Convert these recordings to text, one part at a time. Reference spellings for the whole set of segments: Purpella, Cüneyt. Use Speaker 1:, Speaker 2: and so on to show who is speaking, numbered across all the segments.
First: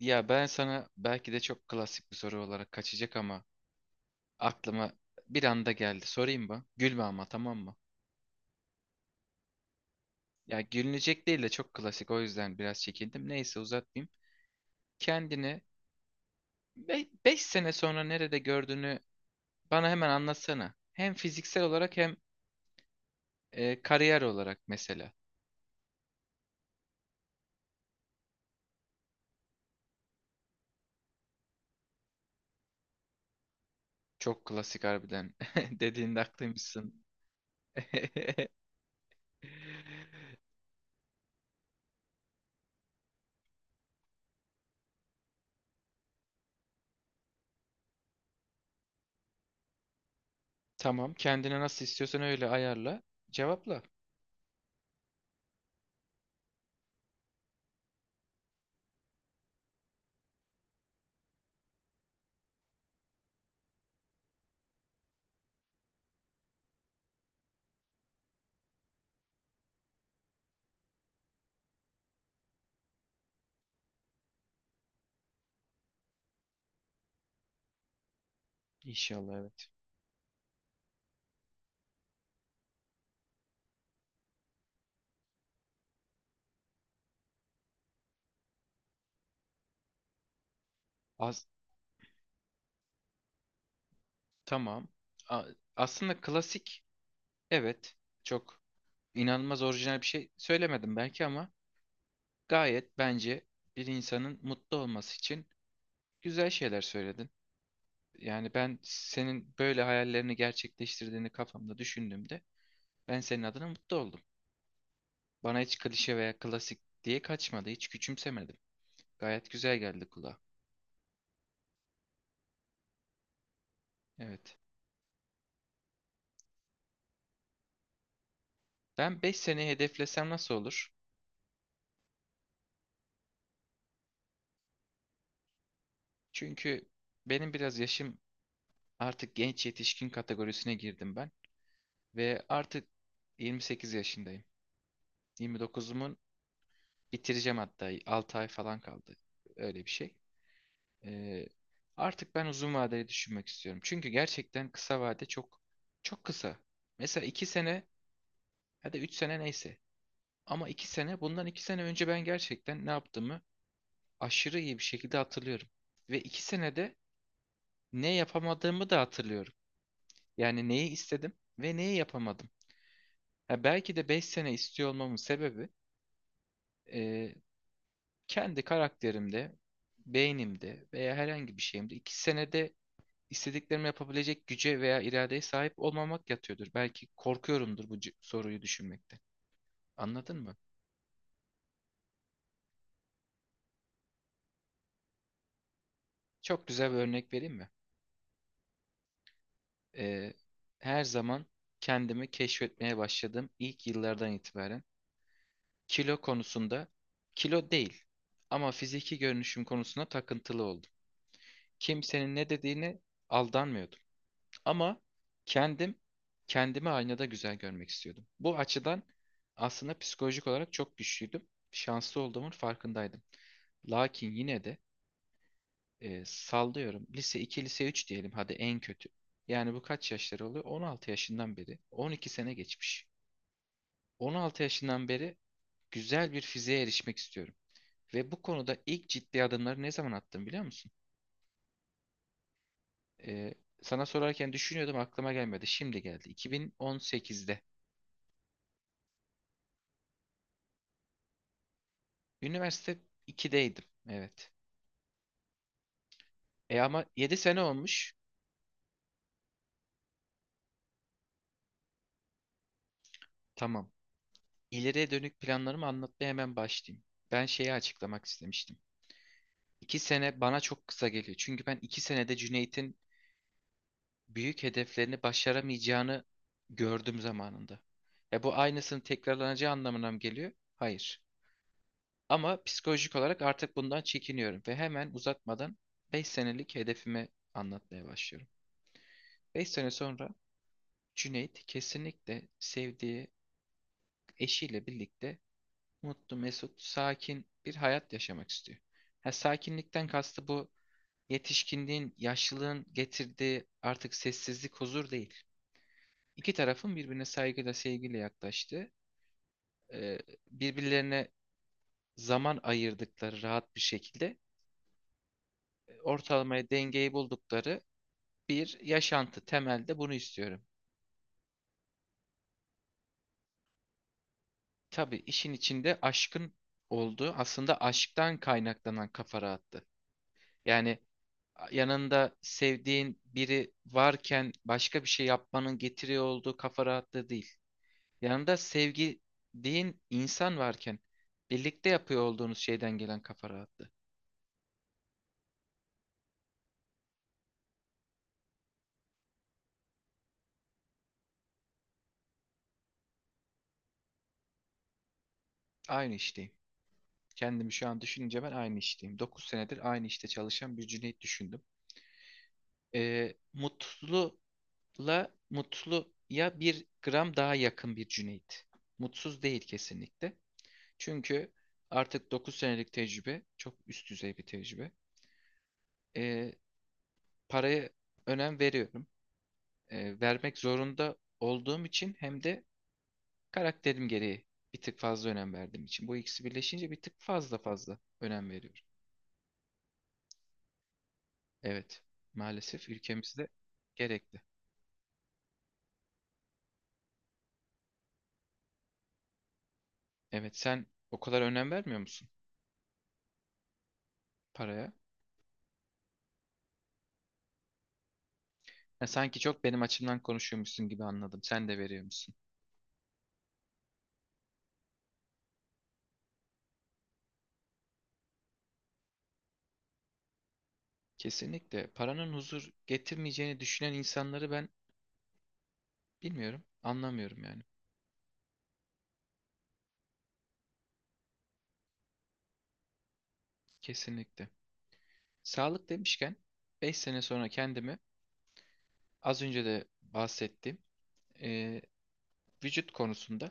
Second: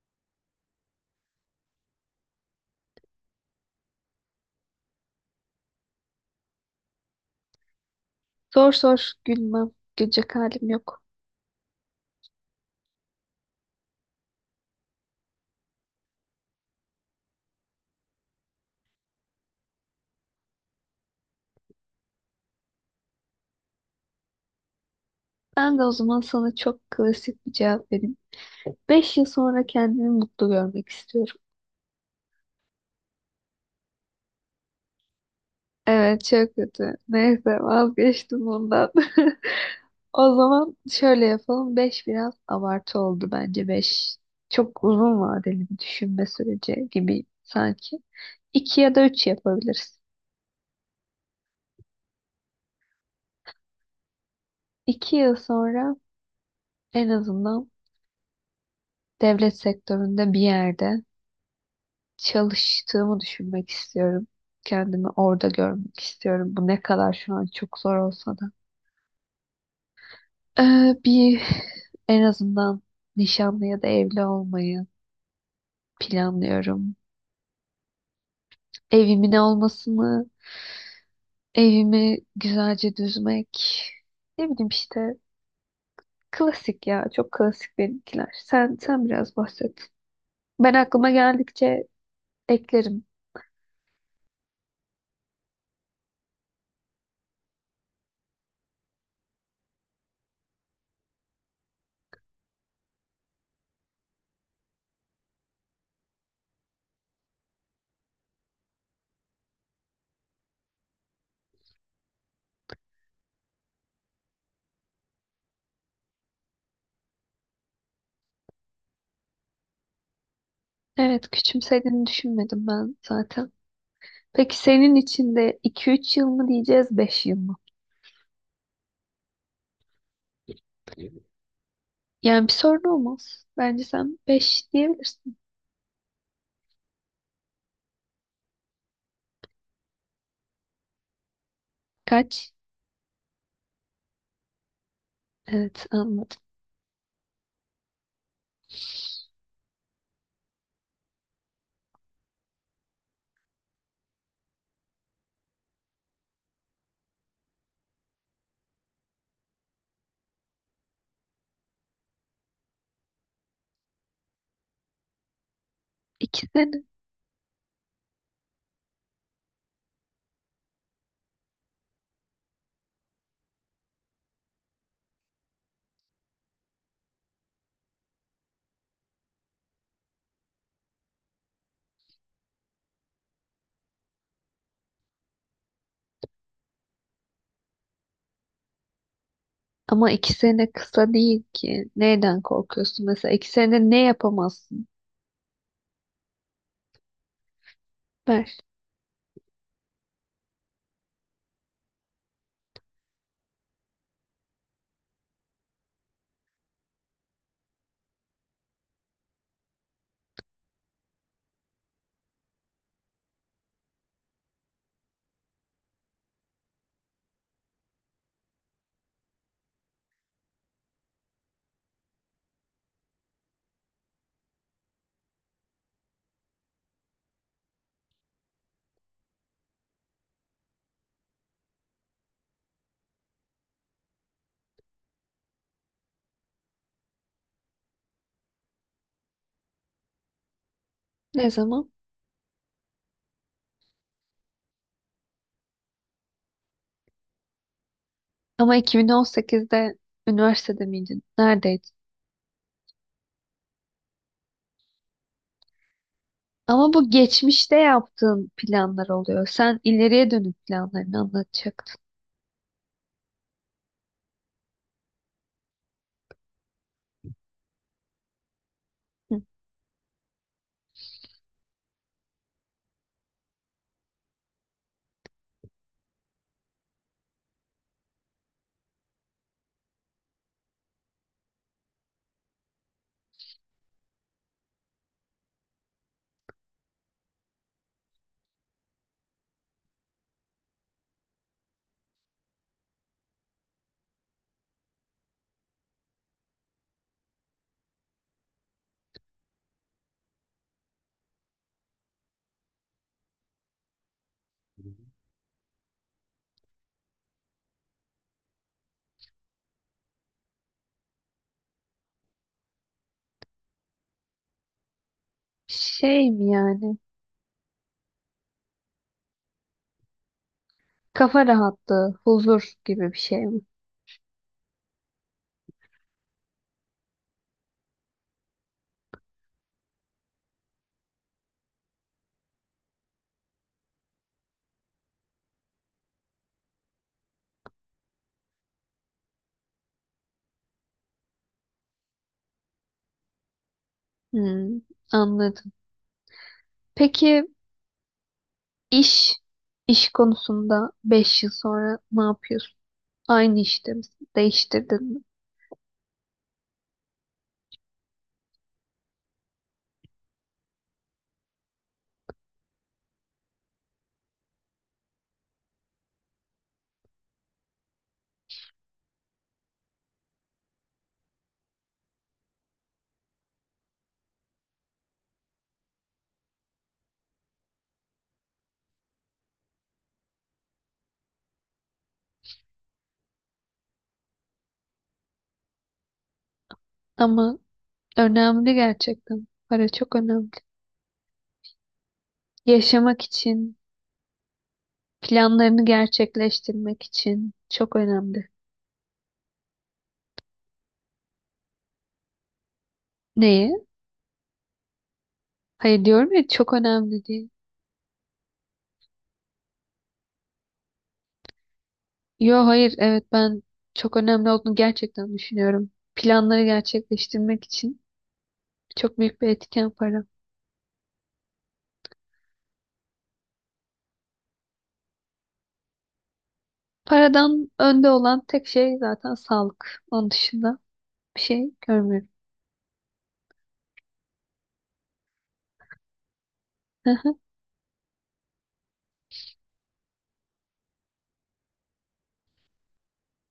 Speaker 1: Ya ben sana belki de çok klasik bir soru olarak kaçacak ama aklıma bir anda geldi. Sorayım mı? Gülme ama tamam mı?
Speaker 2: Sor sor gülmem. Gülecek
Speaker 1: Ya
Speaker 2: halim yok.
Speaker 1: gülünecek değil de çok klasik o yüzden biraz çekindim. Neyse uzatmayayım. Kendini 5 sene sonra nerede gördüğünü bana hemen anlatsana. Hem fiziksel olarak hem kariyer olarak mesela.
Speaker 2: Ben de o zaman sana çok klasik bir cevap vereyim. Beş yıl sonra kendimi mutlu görmek istiyorum.
Speaker 1: Çok klasik harbiden dediğinde
Speaker 2: Evet, çok kötü.
Speaker 1: haklıymışsın.
Speaker 2: Neyse vazgeçtim bundan. O zaman şöyle yapalım. Beş biraz abartı oldu bence. Beş çok uzun vadeli bir düşünme süreci gibi sanki. İki ya da üç yapabiliriz.
Speaker 1: Tamam kendine nasıl istiyorsan öyle ayarla. Cevapla.
Speaker 2: İki yıl sonra en azından devlet sektöründe bir yerde çalıştığımı düşünmek istiyorum. Kendimi orada görmek istiyorum. Bu ne kadar şu an çok zor olsa da. Bir en azından nişanlı ya da evli olmayı planlıyorum. Evimin
Speaker 1: İnşallah evet.
Speaker 2: olmasını, evimi güzelce düzmek. Ne bileyim işte klasik ya. Çok klasik benimkiler. Sen biraz bahset. Ben aklıma
Speaker 1: Az.
Speaker 2: geldikçe eklerim.
Speaker 1: Tamam. A- Aslında klasik, evet, çok inanılmaz orijinal bir şey söylemedim belki ama gayet bence bir insanın mutlu olması için güzel şeyler söyledin. Yani ben senin böyle hayallerini gerçekleştirdiğini kafamda düşündüğümde ben senin adına mutlu oldum. Bana hiç klişe veya klasik diye kaçmadı, hiç küçümsemedim. Gayet güzel geldi kulağa.
Speaker 2: Evet, küçümsediğini düşünmedim ben zaten.
Speaker 1: Evet.
Speaker 2: Peki senin için de 2-3 yıl mı diyeceğiz, beş yıl mı?
Speaker 1: Ben 5 seneyi hedeflesem nasıl olur?
Speaker 2: Yani bir sorun olmaz. Bence sen 5 diyebilirsin.
Speaker 1: Çünkü benim biraz yaşım artık genç yetişkin kategorisine girdim ben. Ve
Speaker 2: Kaç?
Speaker 1: artık 28 yaşındayım.
Speaker 2: Evet,
Speaker 1: 29'umun
Speaker 2: anladım.
Speaker 1: bitireceğim hatta 6 ay falan kaldı. Öyle bir şey. Ee, Artık ben uzun vadeli düşünmek istiyorum. Çünkü gerçekten kısa vade çok çok kısa. Mesela 2 sene ya da 3 sene neyse. Ama 2 sene, bundan 2 sene önce, ben gerçekten ne yaptığımı aşırı iyi bir şekilde hatırlıyorum. Ve 2
Speaker 2: İki sene.
Speaker 1: senede ne yapamadığımı da hatırlıyorum. Yani neyi istedim ve neyi yapamadım. Ha, belki de 5 sene istiyor olmamın sebebi e, kendi karakterimde, beynimde veya herhangi bir şeyimde iki senede istediklerimi yapabilecek güce veya iradeye sahip olmamak yatıyordur. Belki korkuyorumdur bu soruyu düşünmekte.
Speaker 2: Ama 2
Speaker 1: Anladın mı?
Speaker 2: sene kısa değil ki. Neyden korkuyorsun? Mesela 2 sene ne yapamazsın?
Speaker 1: Çok güzel bir örnek vereyim mi?
Speaker 2: Ver.
Speaker 1: Ee, Her zaman kendimi keşfetmeye başladığım ilk yıllardan itibaren kilo konusunda, kilo değil ama fiziki görünüşüm konusunda takıntılı oldum. Kimsenin ne dediğine aldanmıyordum. Ama kendim kendimi aynada güzel görmek istiyordum. Bu açıdan aslında psikolojik olarak çok güçlüydüm. Şanslı olduğumun farkındaydım. Lakin yine de sallıyorum. Lise iki, lise 3 diyelim hadi en kötü. Yani bu kaç yaşları oluyor? 16 yaşından beri. 12 sene geçmiş. 16 yaşından beri güzel bir fiziğe erişmek istiyorum. Ve bu konuda ilk ciddi adımları ne zaman attım biliyor musun?
Speaker 2: Ne zaman?
Speaker 1: E, Sana sorarken düşünüyordum, aklıma gelmedi. Şimdi geldi. 2018'de.
Speaker 2: Ama 2018'de üniversitede miydin? Neredeydin?
Speaker 1: Üniversite 2'deydim. Evet. E
Speaker 2: Ama
Speaker 1: ama
Speaker 2: bu
Speaker 1: 7 sene
Speaker 2: geçmişte
Speaker 1: olmuş.
Speaker 2: yaptığın planlar oluyor. Sen ileriye dönük planlarını anlatacaktın.
Speaker 1: Tamam. İleriye dönük planlarımı anlatmaya hemen başlayayım. Ben şeyi açıklamak istemiştim.
Speaker 2: Hı.
Speaker 1: 2 sene bana çok kısa geliyor. Çünkü ben 2 senede Cüneyt'in büyük hedeflerini başaramayacağını gördüm zamanında. E bu aynısının tekrarlanacağı anlamına mı geliyor? Hayır. Ama psikolojik olarak artık bundan çekiniyorum ve hemen uzatmadan 5 senelik hedefimi anlatmaya başlıyorum. 5 sene sonra Cüneyt kesinlikle sevdiği eşiyle birlikte mutlu, mesut, sakin bir hayat yaşamak istiyor. Ha, sakinlikten kastı bu yetişkinliğin, yaşlılığın getirdiği artık sessizlik, huzur değil. İki tarafın birbirine saygıyla, sevgiyle yaklaştığı, e, birbirlerine zaman ayırdıkları rahat bir şekilde
Speaker 2: Şey mi
Speaker 1: ortalamaya
Speaker 2: yani?
Speaker 1: dengeyi buldukları bir yaşantı. Temelde bunu istiyorum.
Speaker 2: Kafa rahatlığı, huzur gibi bir şey mi?
Speaker 1: Tabii işin içinde aşkın olduğu, aslında aşktan kaynaklanan kafa rahattı. Yani yanında sevdiğin biri varken başka bir şey yapmanın getiriyor olduğu kafa rahatlığı değil. Yanında sevdiğin insan varken birlikte yapıyor olduğunuz şeyden gelen kafa rahatlığı.
Speaker 2: Hmm, anladım. Peki iş iş konusunda beş yıl sonra ne yapıyorsun? Aynı işte misin? Değiştirdin mi?
Speaker 1: Aynı işteyim. Kendimi şu an düşününce ben aynı işteyim. 9 senedir aynı işte çalışan bir Cüneyt düşündüm. Mutlula Mutluya bir gram daha yakın bir Cüneyt. Mutsuz değil kesinlikle. Çünkü artık 9 senelik tecrübe çok üst düzey bir tecrübe. Ee, Paraya önem veriyorum. Vermek zorunda olduğum için, hem de karakterim gereği bir tık fazla önem verdiğim için. Bu ikisi birleşince bir tık
Speaker 2: Ama
Speaker 1: fazla önem
Speaker 2: önemli
Speaker 1: veriyorum.
Speaker 2: gerçekten. Para çok önemli.
Speaker 1: Evet, maalesef
Speaker 2: Yaşamak
Speaker 1: ülkemizde
Speaker 2: için,
Speaker 1: gerekli.
Speaker 2: planlarını gerçekleştirmek için çok önemli.
Speaker 1: Evet, sen o kadar önem vermiyor musun
Speaker 2: Neye?
Speaker 1: paraya?
Speaker 2: Hayır, diyorum ya, çok önemli değil.
Speaker 1: Ya sanki çok benim açımdan konuşuyormuşsun gibi anladım. Sen de veriyor musun?
Speaker 2: Yo hayır, evet, ben çok önemli olduğunu gerçekten düşünüyorum. Planları gerçekleştirmek için çok büyük bir etken para.
Speaker 1: Kesinlikle. Paranın huzur getirmeyeceğini düşünen insanları ben bilmiyorum, anlamıyorum yani.
Speaker 2: Paradan önde olan tek şey zaten sağlık. Onun dışında bir şey görmüyorum.
Speaker 1: Kesinlikle. Sağlık demişken 5 sene sonra kendimi, az önce de bahsettiğim e, vücut konusunda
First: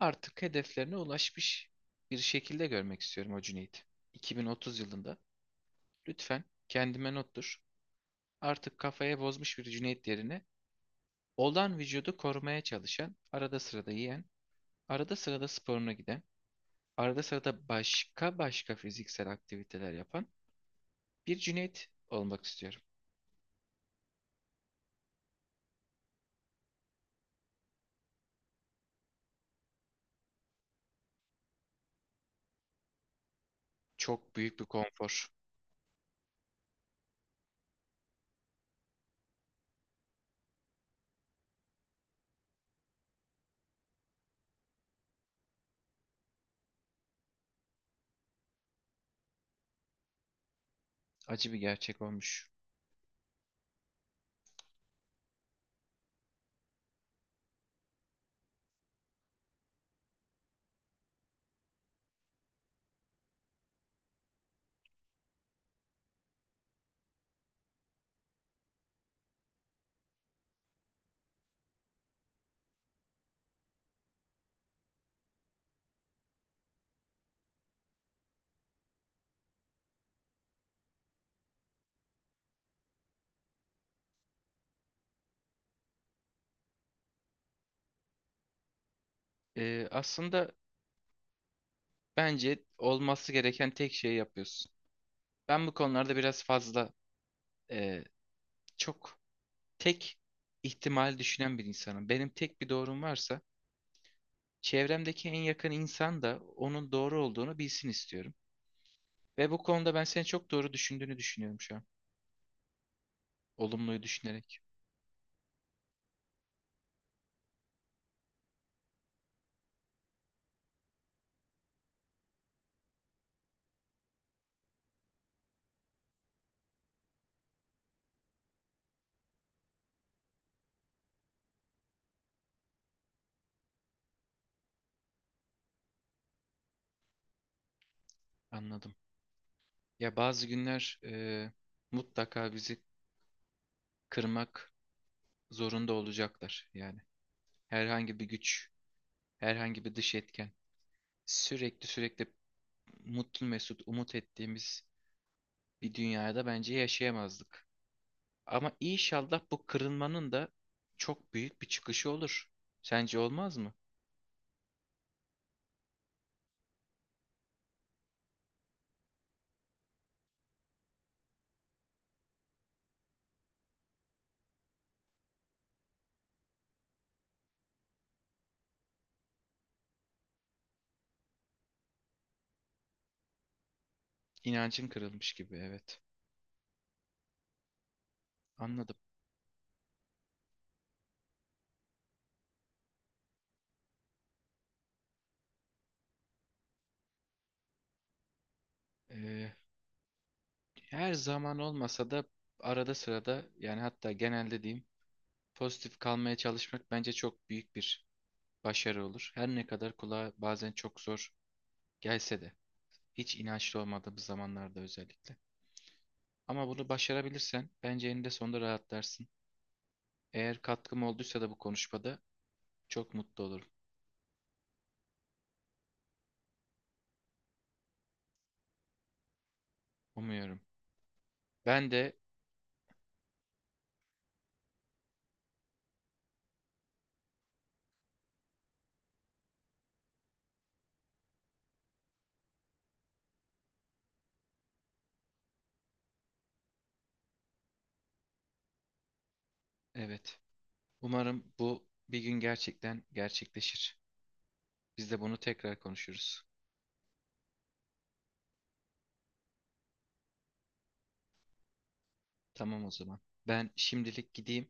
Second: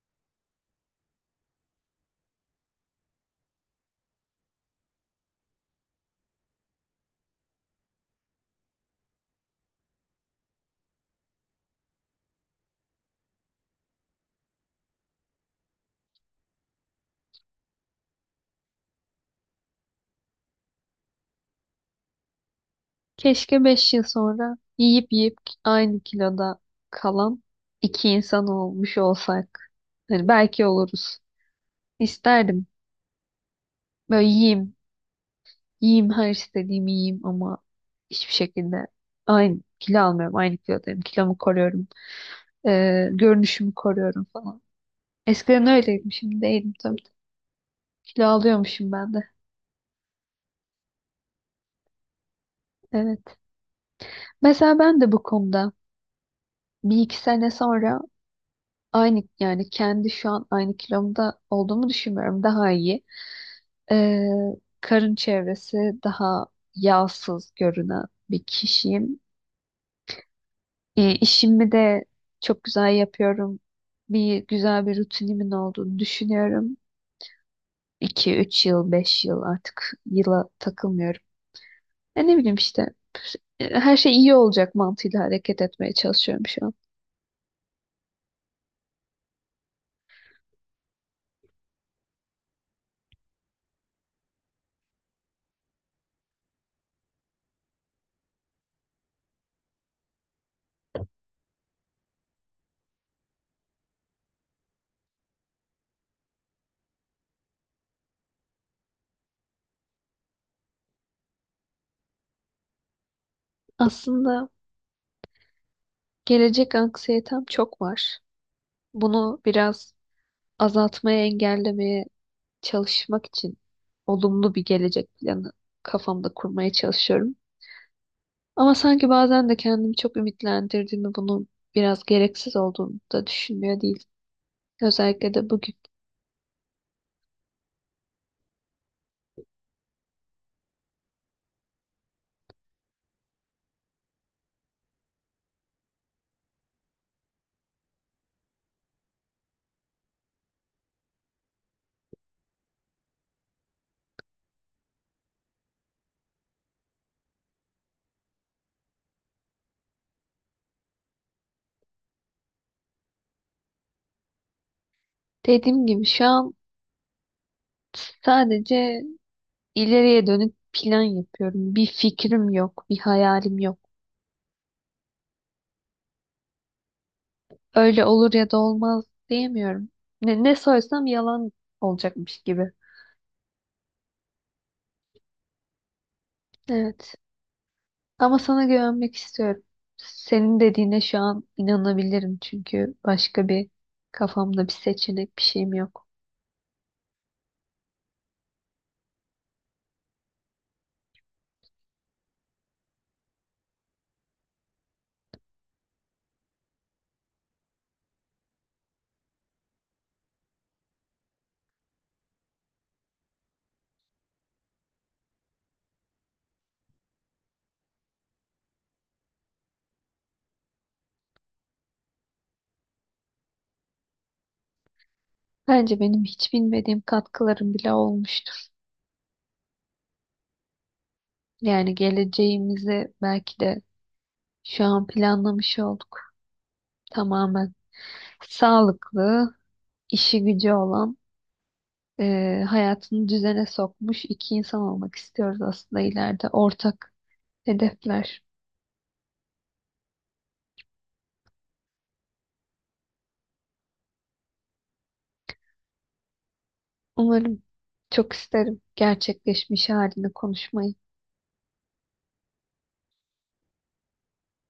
Speaker 1: artık hedeflerine ulaşmış bir şekilde görmek istiyorum o Cüneyt. 2030 yılında, lütfen kendime nottur. Artık kafaya bozmuş bir Cüneyt yerine, olan vücudu korumaya çalışan, arada sırada yiyen, arada sırada sporuna giden, arada sırada başka başka fiziksel aktiviteler yapan bir Cüneyt olmak istiyorum.
Speaker 2: Keşke 5 yıl sonra yiyip yiyip aynı kiloda kalan iki insan olmuş olsak. Hani belki oluruz. İsterdim. Böyle
Speaker 1: Çok büyük bir
Speaker 2: yiyeyim.
Speaker 1: konfor,
Speaker 2: Yiyeyim, her istediğimi yiyeyim ama hiçbir şekilde aynı kilo almıyorum. Aynı kilodayım. Kilomu koruyorum. Görünüşümü koruyorum falan. Eskiden öyleydim. Şimdi değilim tabii. Kilo alıyormuşum ben de.
Speaker 1: acı bir gerçek olmuş.
Speaker 2: Evet. Mesela ben de bu konuda bir iki sene sonra aynı, yani kendi şu an aynı kilomda olduğumu düşünmüyorum. Daha iyi. Ee, Karın çevresi daha yağsız görünen bir kişiyim. İşimi de çok güzel yapıyorum. Bir güzel bir rutinimin olduğunu düşünüyorum. 2 üç yıl, 5 yıl, artık yıla takılmıyorum. Ya ne bileyim işte her şey iyi olacak mantığıyla hareket etmeye çalışıyorum şu an.
Speaker 1: Aslında bence olması gereken tek şeyi yapıyorsun. Ben bu konularda biraz fazla e, çok tek ihtimal düşünen bir insanım. Benim tek bir doğrum varsa çevremdeki en yakın insan da onun doğru olduğunu bilsin istiyorum. Ve bu konuda ben seni çok doğru düşündüğünü düşünüyorum şu an. Olumluyu
Speaker 2: Aslında
Speaker 1: düşünerek,
Speaker 2: gelecek anksiyetem çok var. Bunu biraz azaltmaya, engellemeye çalışmak için olumlu bir gelecek planı kafamda kurmaya çalışıyorum. Ama sanki bazen de kendimi çok ümitlendirdiğimi, bunun biraz gereksiz olduğunu da düşünmüyor değil. Özellikle de bugün.
Speaker 1: anladım. Ya bazı günler mutlaka bizi kırmak zorunda olacaklar. Yani herhangi bir güç, herhangi bir dış etken sürekli mutlu mesut umut ettiğimiz bir dünyada bence yaşayamazdık. Ama inşallah bu kırılmanın da çok büyük bir çıkışı olur. Sence olmaz mı?
Speaker 2: Dediğim gibi şu an sadece ileriye dönük plan yapıyorum. Bir fikrim yok, bir hayalim yok. Öyle olur ya da olmaz diyemiyorum. Ne sorsam yalan olacakmış gibi.
Speaker 1: İnancın kırılmış gibi, evet.
Speaker 2: Evet. Ama sana
Speaker 1: Anladım.
Speaker 2: güvenmek istiyorum. Senin dediğine şu an inanabilirim, çünkü başka bir, kafamda bir seçenek, bir şeyim yok.
Speaker 1: Ee, Her zaman olmasa da arada sırada, yani hatta genelde diyeyim, pozitif kalmaya çalışmak bence çok büyük bir başarı olur. Her ne kadar kulağa bazen çok zor gelse de, hiç inançlı olmadığımız zamanlarda özellikle. Ama bunu başarabilirsen bence eninde sonunda rahatlarsın. Eğer katkım olduysa da bu konuşmada çok mutlu olurum.
Speaker 2: Bence benim hiç bilmediğim katkılarım bile olmuştur.
Speaker 1: Umuyorum. Ben
Speaker 2: Yani
Speaker 1: de
Speaker 2: geleceğimizi belki de şu an planlamış olduk tamamen. Sağlıklı, işi gücü olan, hayatını düzene sokmuş iki insan olmak istiyoruz aslında ileride. Ortak hedefler.
Speaker 1: evet. Umarım bu bir gün gerçekten gerçekleşir. Biz de bunu tekrar konuşuruz.
Speaker 2: Umarım, çok isterim gerçekleşmiş halini konuşmayı.
Speaker 1: Tamam o zaman. Ben şimdilik gideyim.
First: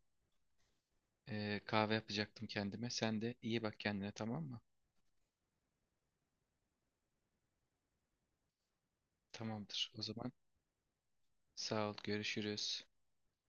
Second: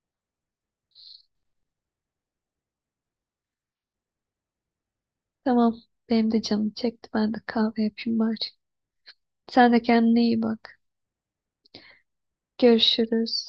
Speaker 1: Kahve yapacaktım kendime. Sen de iyi bak kendine, tamam mı?
Speaker 2: Tamam, benim de canım çekti. Ben de kahve yapayım bari. Sen de
Speaker 1: Tamamdır. O
Speaker 2: kendine
Speaker 1: zaman
Speaker 2: iyi bak.
Speaker 1: sağ ol. Görüşürüz.
Speaker 2: Görüşürüz.